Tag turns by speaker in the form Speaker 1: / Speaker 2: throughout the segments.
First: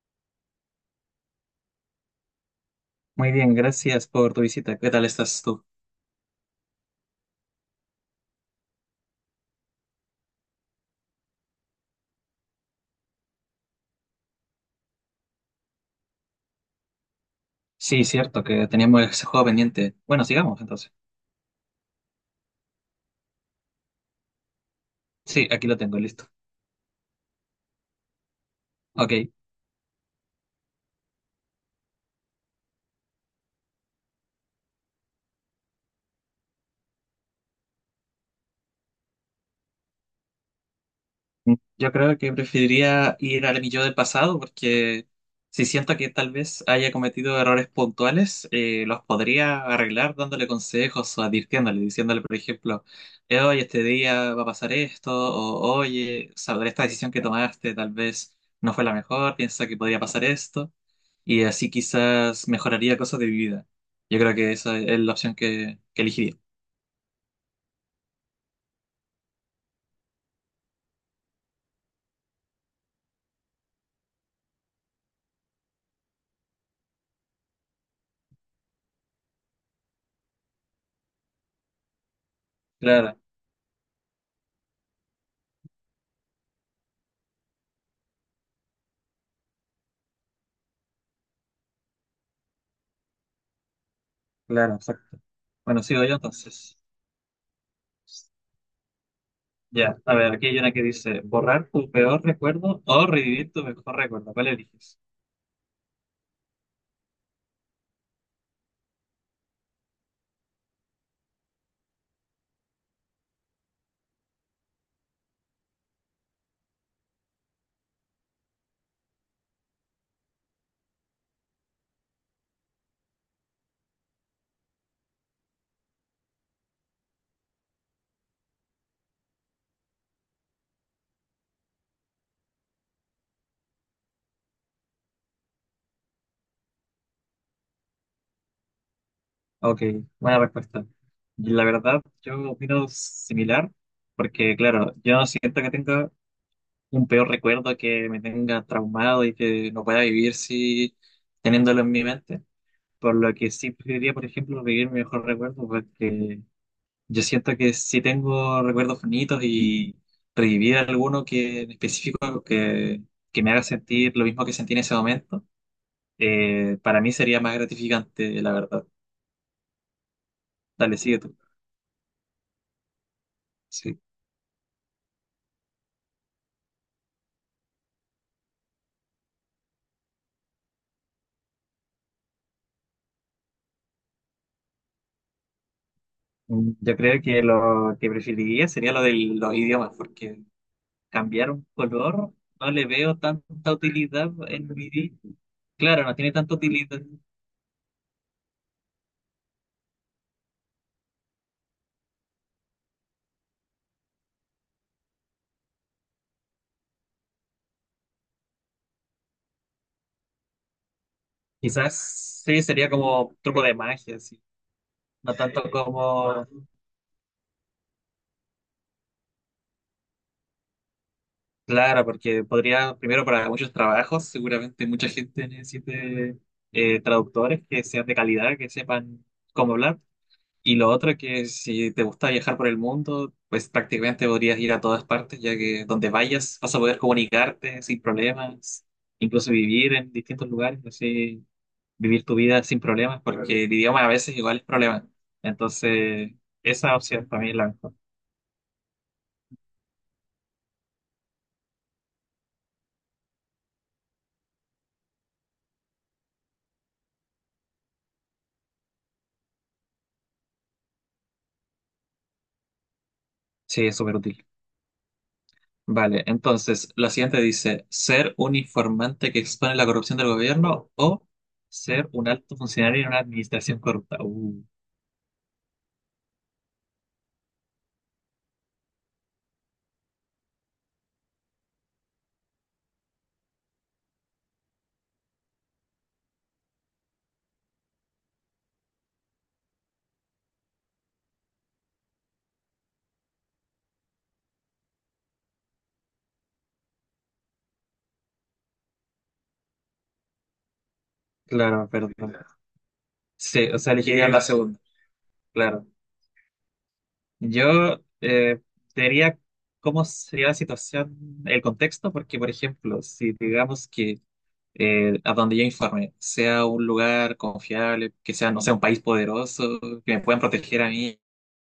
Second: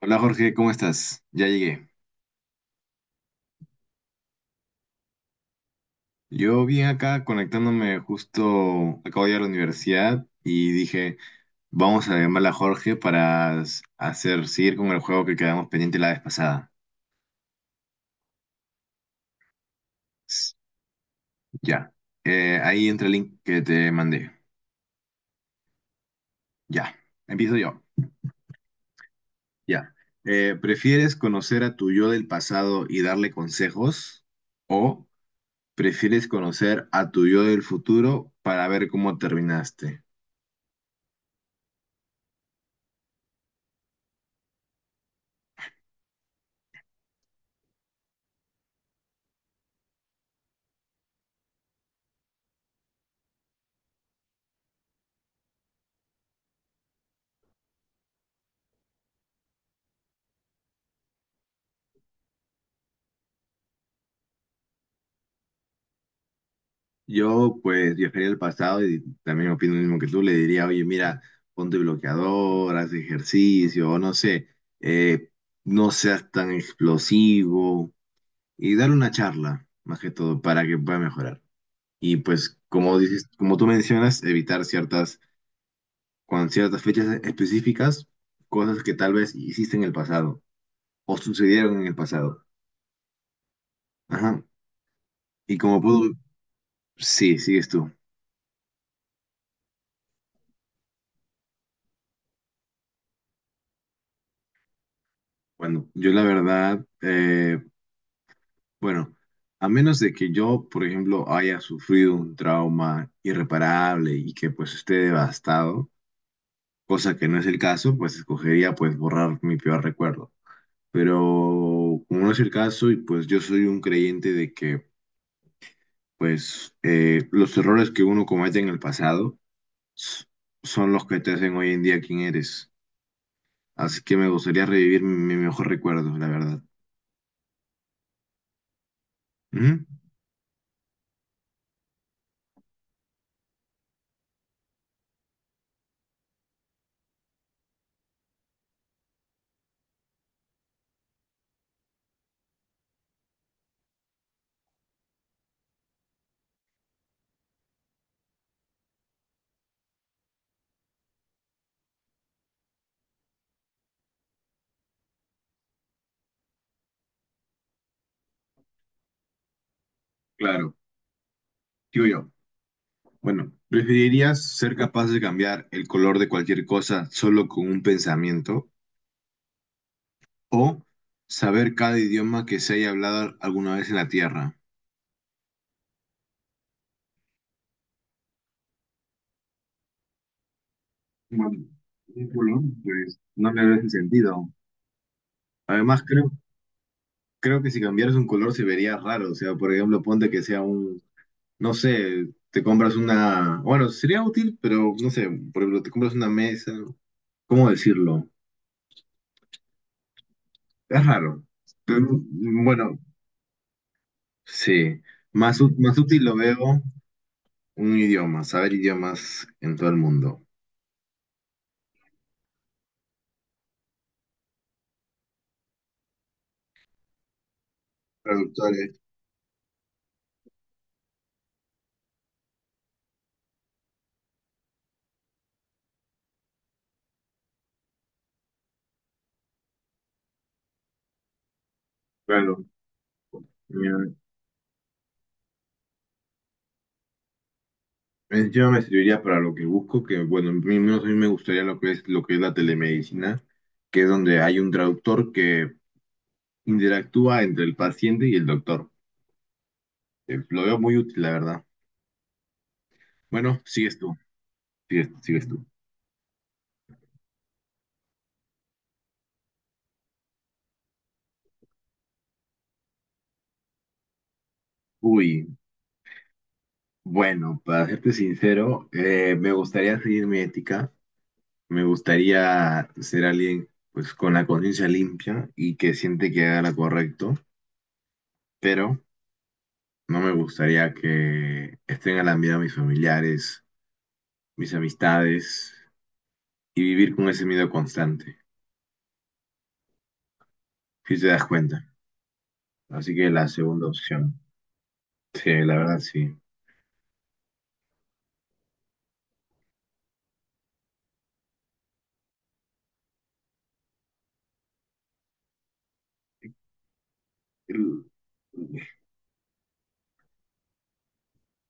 Speaker 1: Hola Jorge, ¿cómo estás? Ya llegué.
Speaker 2: Muy bien, gracias por tu visita. ¿Qué tal estás tú?
Speaker 1: Yo vine acá conectándome justo, acabo de ir a la universidad y dije, vamos a llamar a Jorge para hacer, seguir con el juego que quedamos pendiente la vez pasada.
Speaker 2: Sí, cierto que teníamos ese juego pendiente. Bueno,
Speaker 1: S-
Speaker 2: sigamos entonces.
Speaker 1: Ya. Ahí entra el link que te mandé.
Speaker 2: Sí, aquí lo tengo, listo.
Speaker 1: Ya. Empiezo yo.
Speaker 2: Ok.
Speaker 1: Ya. ¿Prefieres conocer a tu yo del pasado y darle consejos? ¿O prefieres conocer a tu yo del futuro para ver cómo terminaste?
Speaker 2: Yo creo que preferiría ir al mi yo del pasado porque si siento que tal vez haya cometido errores puntuales, los podría arreglar dándole consejos o advirtiéndole, diciéndole, por ejemplo, oye, este día va a pasar esto, o oye, sobre esta decisión que tomaste tal vez no fue la mejor, piensa que podría pasar esto. Y así quizás mejoraría cosas de mi vida. Yo creo que esa es la opción que elegiría.
Speaker 1: Yo pues viajaría al pasado y también opino lo mismo que tú, le diría, oye, mira, ponte bloqueador, haz ejercicio, o no sé, eh, no seas tan explosivo y dar una charla, más que todo, para que pueda mejorar. Y pues, como
Speaker 2: Claro,
Speaker 1: dices, como tú mencionas, evitar ciertas, con ciertas fechas específicas, cosas que tal vez hiciste en el pasado o sucedieron en el pasado. Ajá.
Speaker 2: claro, exacto.
Speaker 1: Y como
Speaker 2: Bueno, sigo
Speaker 1: puedo,
Speaker 2: yo entonces.
Speaker 1: sí, sigues tú.
Speaker 2: Ya, a ver, aquí hay una que dice, borrar tu peor recuerdo o revivir tu mejor recuerdo. ¿Cuál eliges?
Speaker 1: Bueno, yo la verdad... Bueno, a menos de que yo, por ejemplo, haya sufrido un trauma irreparable y que pues esté devastado, cosa que no es el caso, pues escogería pues borrar mi peor recuerdo. Pero como no es el caso y pues yo soy un creyente de que pues los errores que uno comete en el pasado s- son los que te hacen hoy en día quien eres. Así que me gustaría revivir mi mejor recuerdo, la verdad.
Speaker 2: Ok,
Speaker 1: Ujú.
Speaker 2: buena respuesta. Y la verdad, yo opino similar, porque claro, yo no siento que tenga un peor recuerdo que me tenga traumado y que no pueda vivir si teniéndolo en mi mente. Por lo que sí preferiría, por ejemplo, vivir mi mejor recuerdo, porque yo siento que si tengo recuerdos bonitos y revivir alguno que en específico que me haga sentir lo mismo que sentí en ese momento, para mí sería más gratificante, la verdad.
Speaker 1: Claro,
Speaker 2: Dale, sigue tú.
Speaker 1: digo yo. Bueno,
Speaker 2: Sí.
Speaker 1: ¿preferirías ser capaz de cambiar el color de cualquier cosa solo con un pensamiento o saber cada idioma que se haya hablado alguna vez en la Tierra?
Speaker 2: Yo creo que lo que preferiría sería lo de los idiomas, porque cambiar
Speaker 1: Bueno,
Speaker 2: un
Speaker 1: un
Speaker 2: color
Speaker 1: color,
Speaker 2: no le veo
Speaker 1: pues no le
Speaker 2: tanta
Speaker 1: veo ese
Speaker 2: utilidad
Speaker 1: sentido.
Speaker 2: en mi vida.
Speaker 1: Además,
Speaker 2: Claro, no tiene tanta utilidad.
Speaker 1: creo que si cambiaras un color se vería raro. O sea, por ejemplo, ponte que sea un, no sé, te compras una, bueno, sería útil, pero no sé, por ejemplo, te compras una mesa. ¿Cómo decirlo? Es raro. Pero,
Speaker 2: Quizás sí, sería
Speaker 1: bueno,
Speaker 2: como truco de magia, sí.
Speaker 1: sí,
Speaker 2: No
Speaker 1: más,
Speaker 2: tanto
Speaker 1: más útil lo
Speaker 2: como,
Speaker 1: veo. Un idioma, saber idiomas en todo el mundo.
Speaker 2: claro, porque podría, primero para muchos trabajos, seguramente mucha gente necesite traductores que sean de calidad, que
Speaker 1: Traductores,
Speaker 2: sepan cómo hablar. Y lo otro que si te gusta viajar por el mundo, pues prácticamente podrías ir a todas partes, ya que donde vayas vas a poder comunicarte sin problemas, incluso vivir en distintos lugares, así vivir tu vida
Speaker 1: claro.
Speaker 2: sin problemas, porque el idioma a
Speaker 1: Mira,
Speaker 2: veces igual es problema. Entonces, esa opción para mí es la mejor.
Speaker 1: encima me serviría para lo que busco, que bueno, a mí, no, a mí me gustaría lo que es la telemedicina, que es donde hay un traductor que interactúa entre el paciente y el doctor. Lo veo muy útil, la verdad. Bueno,
Speaker 2: Sí, es
Speaker 1: sigues tú,
Speaker 2: súper útil.
Speaker 1: sigues tú.
Speaker 2: Vale, entonces, la siguiente dice, ser un informante que expone la corrupción del gobierno o ser un alto funcionario en una administración corrupta.
Speaker 1: Uy, bueno, para serte sincero, me gustaría seguir mi ética, me gustaría ser alguien pues con la conciencia limpia y que siente que haga lo correcto pero no me gustaría que estén alarmando a mis familiares, mis amistades y vivir con ese miedo constante, si te das cuenta.
Speaker 2: Claro, perdón.
Speaker 1: Así que la
Speaker 2: Sí, o
Speaker 1: segunda
Speaker 2: sea, elegiría
Speaker 1: opción,
Speaker 2: la segunda,
Speaker 1: sí, la
Speaker 2: claro.
Speaker 1: verdad sí.
Speaker 2: Yo diría cómo sería la situación, el contexto, porque, por ejemplo, si digamos que a donde yo informe, sea un lugar
Speaker 1: El-
Speaker 2: confiable, que sea, no sea un país poderoso, que me puedan proteger a mí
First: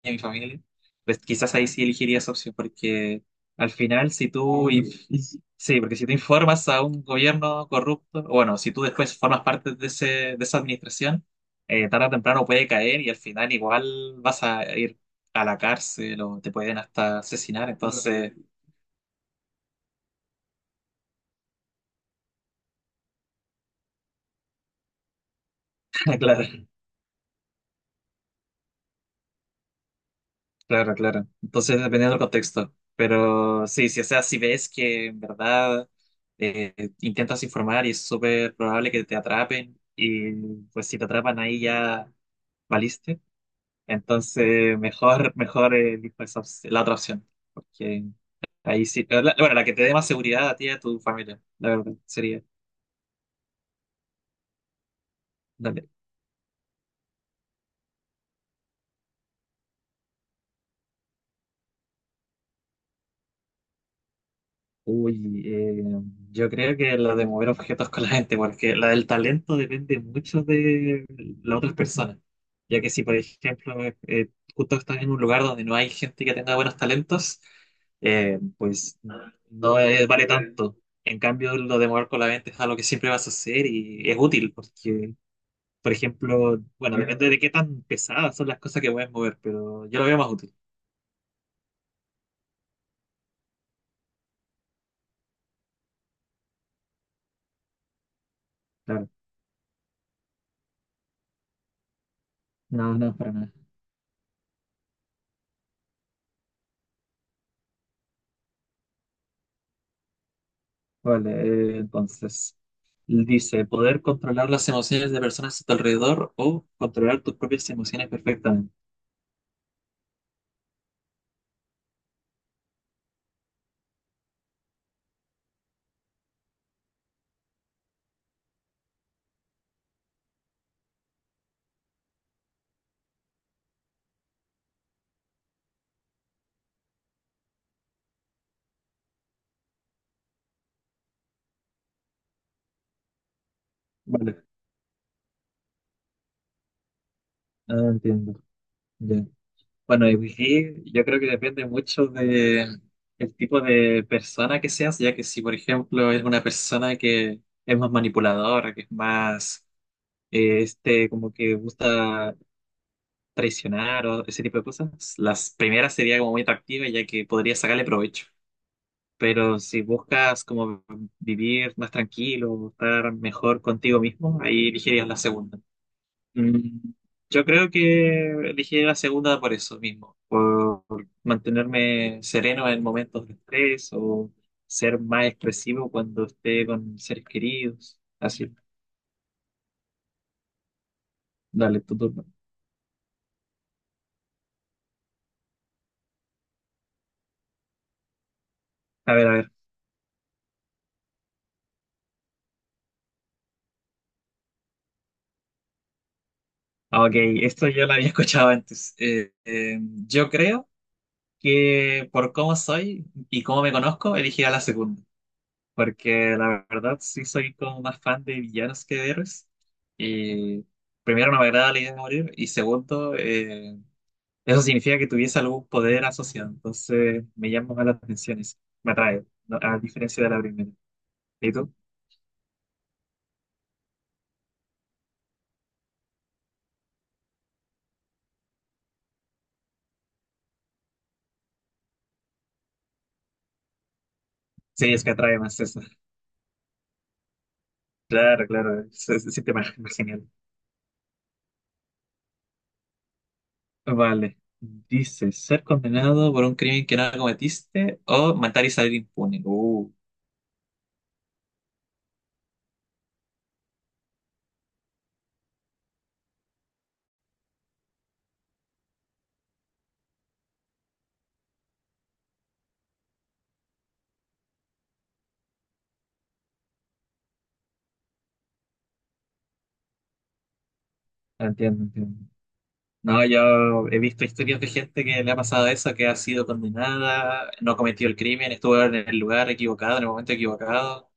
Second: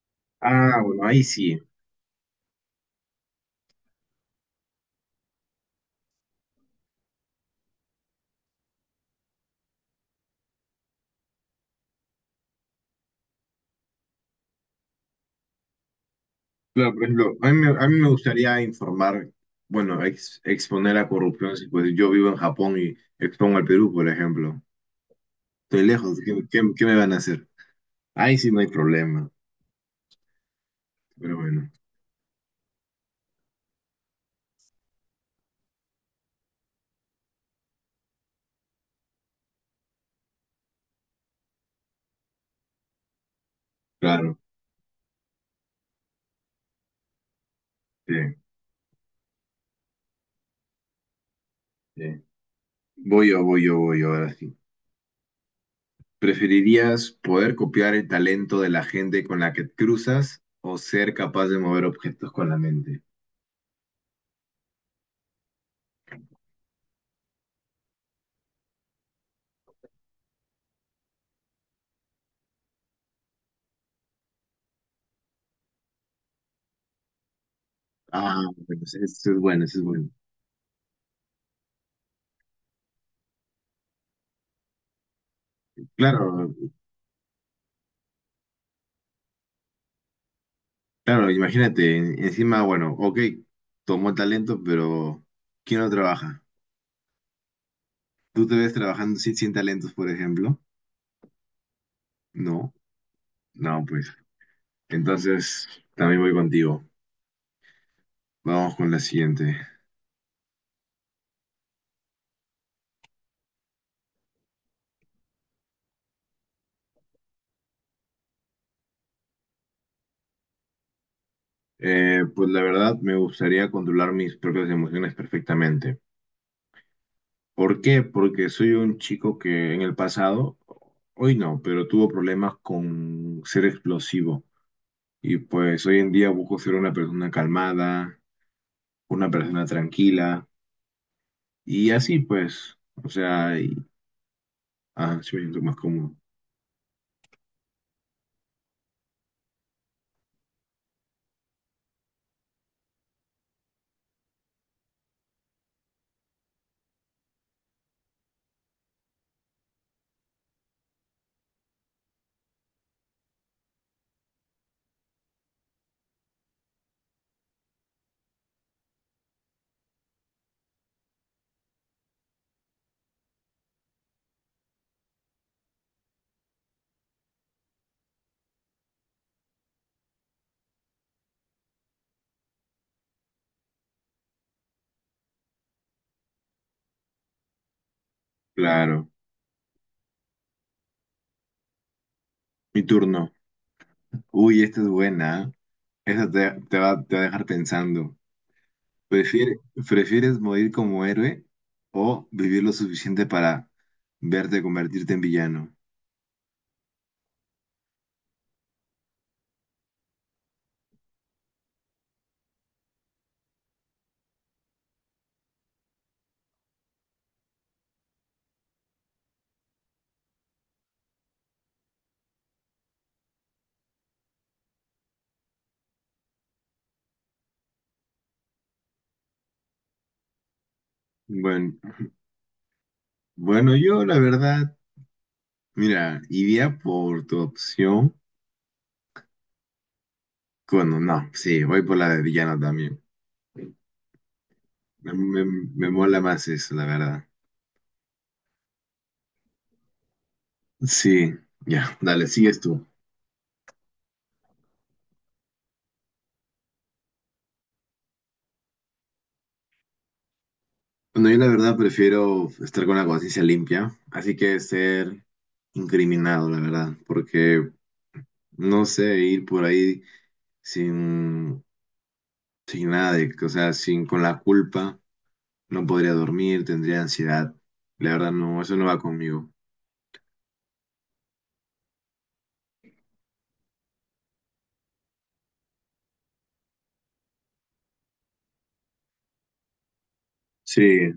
Speaker 2: y a mi familia,
Speaker 1: Ah, bueno,
Speaker 2: pues
Speaker 1: ahí
Speaker 2: quizás
Speaker 1: sí.
Speaker 2: ahí sí elegiría esa opción, porque al final si tú, sí, porque si te informas a un gobierno corrupto, o bueno, si tú después formas parte de ese, de esa administración, tarde o temprano puede caer y al final igual vas a ir a la cárcel o te pueden
Speaker 1: Claro, por
Speaker 2: hasta
Speaker 1: ejemplo, a mí,
Speaker 2: asesinar,
Speaker 1: a mí me
Speaker 2: entonces,
Speaker 1: gustaría informar, bueno, exponer la corrupción, si pues yo vivo en Japón y expongo al Perú, por ejemplo. Estoy lejos, ¿qué,
Speaker 2: claro.
Speaker 1: qué me van a hacer? Ahí sí no hay problema,
Speaker 2: Claro, claro.
Speaker 1: pero bueno,
Speaker 2: Entonces, dependiendo del contexto. Pero sí, sí, o sea, si ves que en verdad eh, intentas informar y es súper probable que te atrapen, y pues si te atrapan ahí ya valiste.
Speaker 1: claro,
Speaker 2: Entonces, mejor elijo esa la otra opción. Porque
Speaker 1: sí,
Speaker 2: ahí sí. Pero bueno, la que te dé más seguridad a ti y a tu familia, la verdad,
Speaker 1: sí.
Speaker 2: sería.
Speaker 1: Voy yo, voy yo, voy yo, ahora sí.
Speaker 2: Dale.
Speaker 1: ¿Preferirías poder copiar el talento de la gente con la que te cruzas o ser capaz de mover objetos con la mente?
Speaker 2: Uy, yo creo que la de mover objetos con la gente, porque la del talento depende mucho de las otras personas. Ya que si, por ejemplo, eh, justo estás en un lugar donde no hay gente que tenga buenos talentos,
Speaker 1: Ah, bueno,
Speaker 2: pues
Speaker 1: eso es bueno, eso
Speaker 2: no
Speaker 1: es
Speaker 2: es-
Speaker 1: bueno.
Speaker 2: vale tanto. En cambio, lo de mover con la mente es algo que siempre vas a hacer y es útil porque, por
Speaker 1: Claro,
Speaker 2: ejemplo, bueno, depende de qué tan pesadas son las cosas que puedes mover, pero yo lo veo más útil.
Speaker 1: claro, imagínate, encima, bueno, ok, tomó talento, pero ¿quién no trabaja? ¿Tú te ves
Speaker 2: Claro.
Speaker 1: trabajando sin, sin talentos, por ejemplo? No,
Speaker 2: No, no, para nada.
Speaker 1: no, pues. Entonces, también voy contigo. Vamos con la siguiente.
Speaker 2: Vale, entonces. Dice, poder controlar las emociones de personas a tu alrededor o controlar tus propias emociones perfectamente.
Speaker 1: Pues la verdad, me gustaría controlar mis propias emociones perfectamente. ¿Por qué? Porque soy un chico que en el pasado, hoy no, pero tuvo problemas con ser explosivo. Y pues hoy en día busco ser una persona calmada, una persona tranquila. Y así pues, o sea, y, ah, sí me siento más cómodo.
Speaker 2: Ah, entiendo. Ya. Bueno, y aquí yo creo que depende mucho de el tipo de persona que seas, ya que si, por ejemplo, es una persona que es más manipuladora, que es más, este, como que gusta traicionar o ese tipo de cosas, las primeras sería como muy atractiva, ya que podría sacarle provecho. Pero si buscas como vivir más tranquilo, estar mejor contigo mismo, ahí elegirías la segunda. Mm, Yo creo que elegiría la segunda por eso mismo, por mantenerme sereno en momentos de estrés o ser más expresivo cuando esté con seres queridos. Así,
Speaker 1: Claro.
Speaker 2: dale, tu turno.
Speaker 1: Mi turno. Uy, esta es buena, ¿eh? Esta te, te va a dejar pensando.
Speaker 2: A ver, a ver.
Speaker 1: ¿Prefieres, prefieres morir como héroe o vivir lo suficiente para verte convertirte en villano?
Speaker 2: Ah, Ok, esto yo lo había escuchado antes. Yo creo que por cómo soy y cómo me conozco, elegiría la segunda. Porque la verdad sí soy como más fan de villanos que de héroes. Y primero no me agrada la idea de morir y segundo, eso significa que tuviese algún poder asociado. Entonces me llama más la atención eso, me atrae, a diferencia de la primera. ¿Y tú?
Speaker 1: Bueno, Bueno, yo la verdad, mira, iría por tu opción. Bueno, no, sí, voy por la de villano también.
Speaker 2: Sí, es que
Speaker 1: Me,
Speaker 2: atrae más eso.
Speaker 1: me mola más eso, la verdad.
Speaker 2: Claro, claro, se siente más, más genial.
Speaker 1: Sí, ya, dale, sigues tú.
Speaker 2: Vale. Dice, ser condenado por un crimen que no cometiste o matar y salir impune.
Speaker 1: Bueno, yo la verdad prefiero estar con la conciencia limpia, así que ser incriminado, la verdad, porque no sé, ir por ahí sin, sin nada de, o sea, sin con la culpa, no podría dormir, tendría ansiedad. La verdad, no, eso no va conmigo.
Speaker 2: Entiendo, entiendo. No, yo he visto historias de gente que le ha pasado eso, que ha sido condenada, no cometió el crimen, estuvo en el lugar equivocado, en el momento
Speaker 1: Sí,
Speaker 2: equivocado,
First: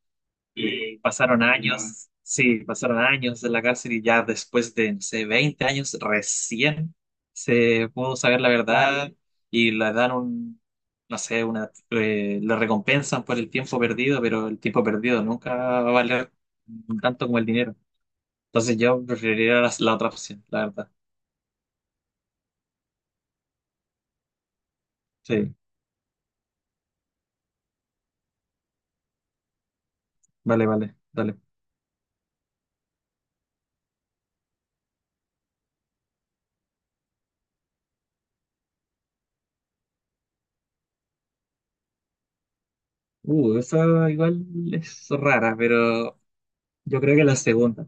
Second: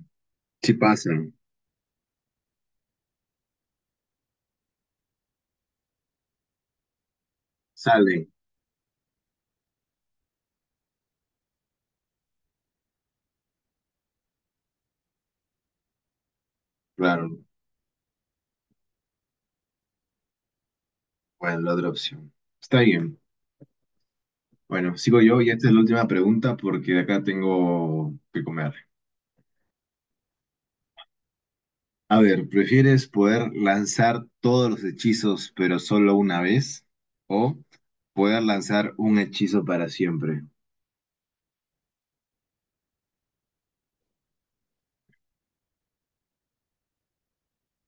Speaker 1: Si
Speaker 2: y
Speaker 1: pasan,
Speaker 2: pasaron años, sí, pasaron años en la cárcel y ya después de, no sé, 20 años recién se pudo
Speaker 1: salen,
Speaker 2: saber la verdad y le dan un, no sé, una, le recompensan por el tiempo perdido, pero el tiempo perdido nunca va a valer tanto
Speaker 1: claro.
Speaker 2: como el dinero. Entonces yo preferiría la otra opción, la verdad.
Speaker 1: Bueno, la otra opción. Está bien. Bueno, sigo yo y
Speaker 2: Sí,
Speaker 1: esta es la última pregunta porque de acá tengo que comer.
Speaker 2: vale, vale, dale.
Speaker 1: A ver, ¿prefieres poder lanzar todos los hechizos pero solo una vez? ¿O poder lanzar un hechizo para siempre?
Speaker 2: Esa igual es rara, pero yo creo que la segunda,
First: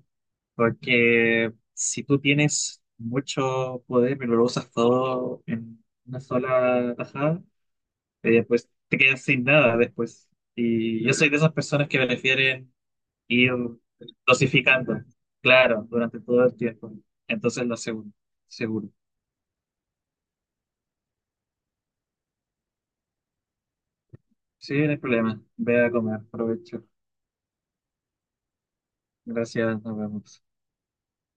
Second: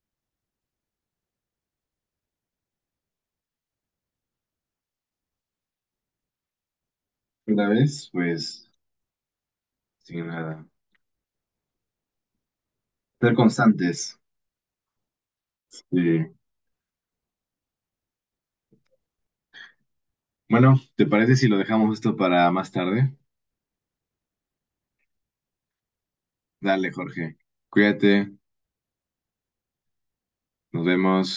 Speaker 2: porque si tú tienes mucho poder, pero lo usas todo en una sola tajada,
Speaker 1: Una vez,
Speaker 2: pues
Speaker 1: pues,
Speaker 2: te quedas sin nada
Speaker 1: sin
Speaker 2: después.
Speaker 1: nada.
Speaker 2: Y yo soy de esas personas que prefieren
Speaker 1: Ser
Speaker 2: ir
Speaker 1: constantes.
Speaker 2: dosificando, claro, durante
Speaker 1: Sí.
Speaker 2: todo el tiempo. Entonces la segunda, seguro.
Speaker 1: Bueno, ¿te parece si lo dejamos esto para más tarde?
Speaker 2: Sí, no hay problema. Ve a comer, provecho.
Speaker 1: Dale, Jorge. Cuídate.
Speaker 2: Gracias, nos vemos.
Speaker 1: Nos vemos.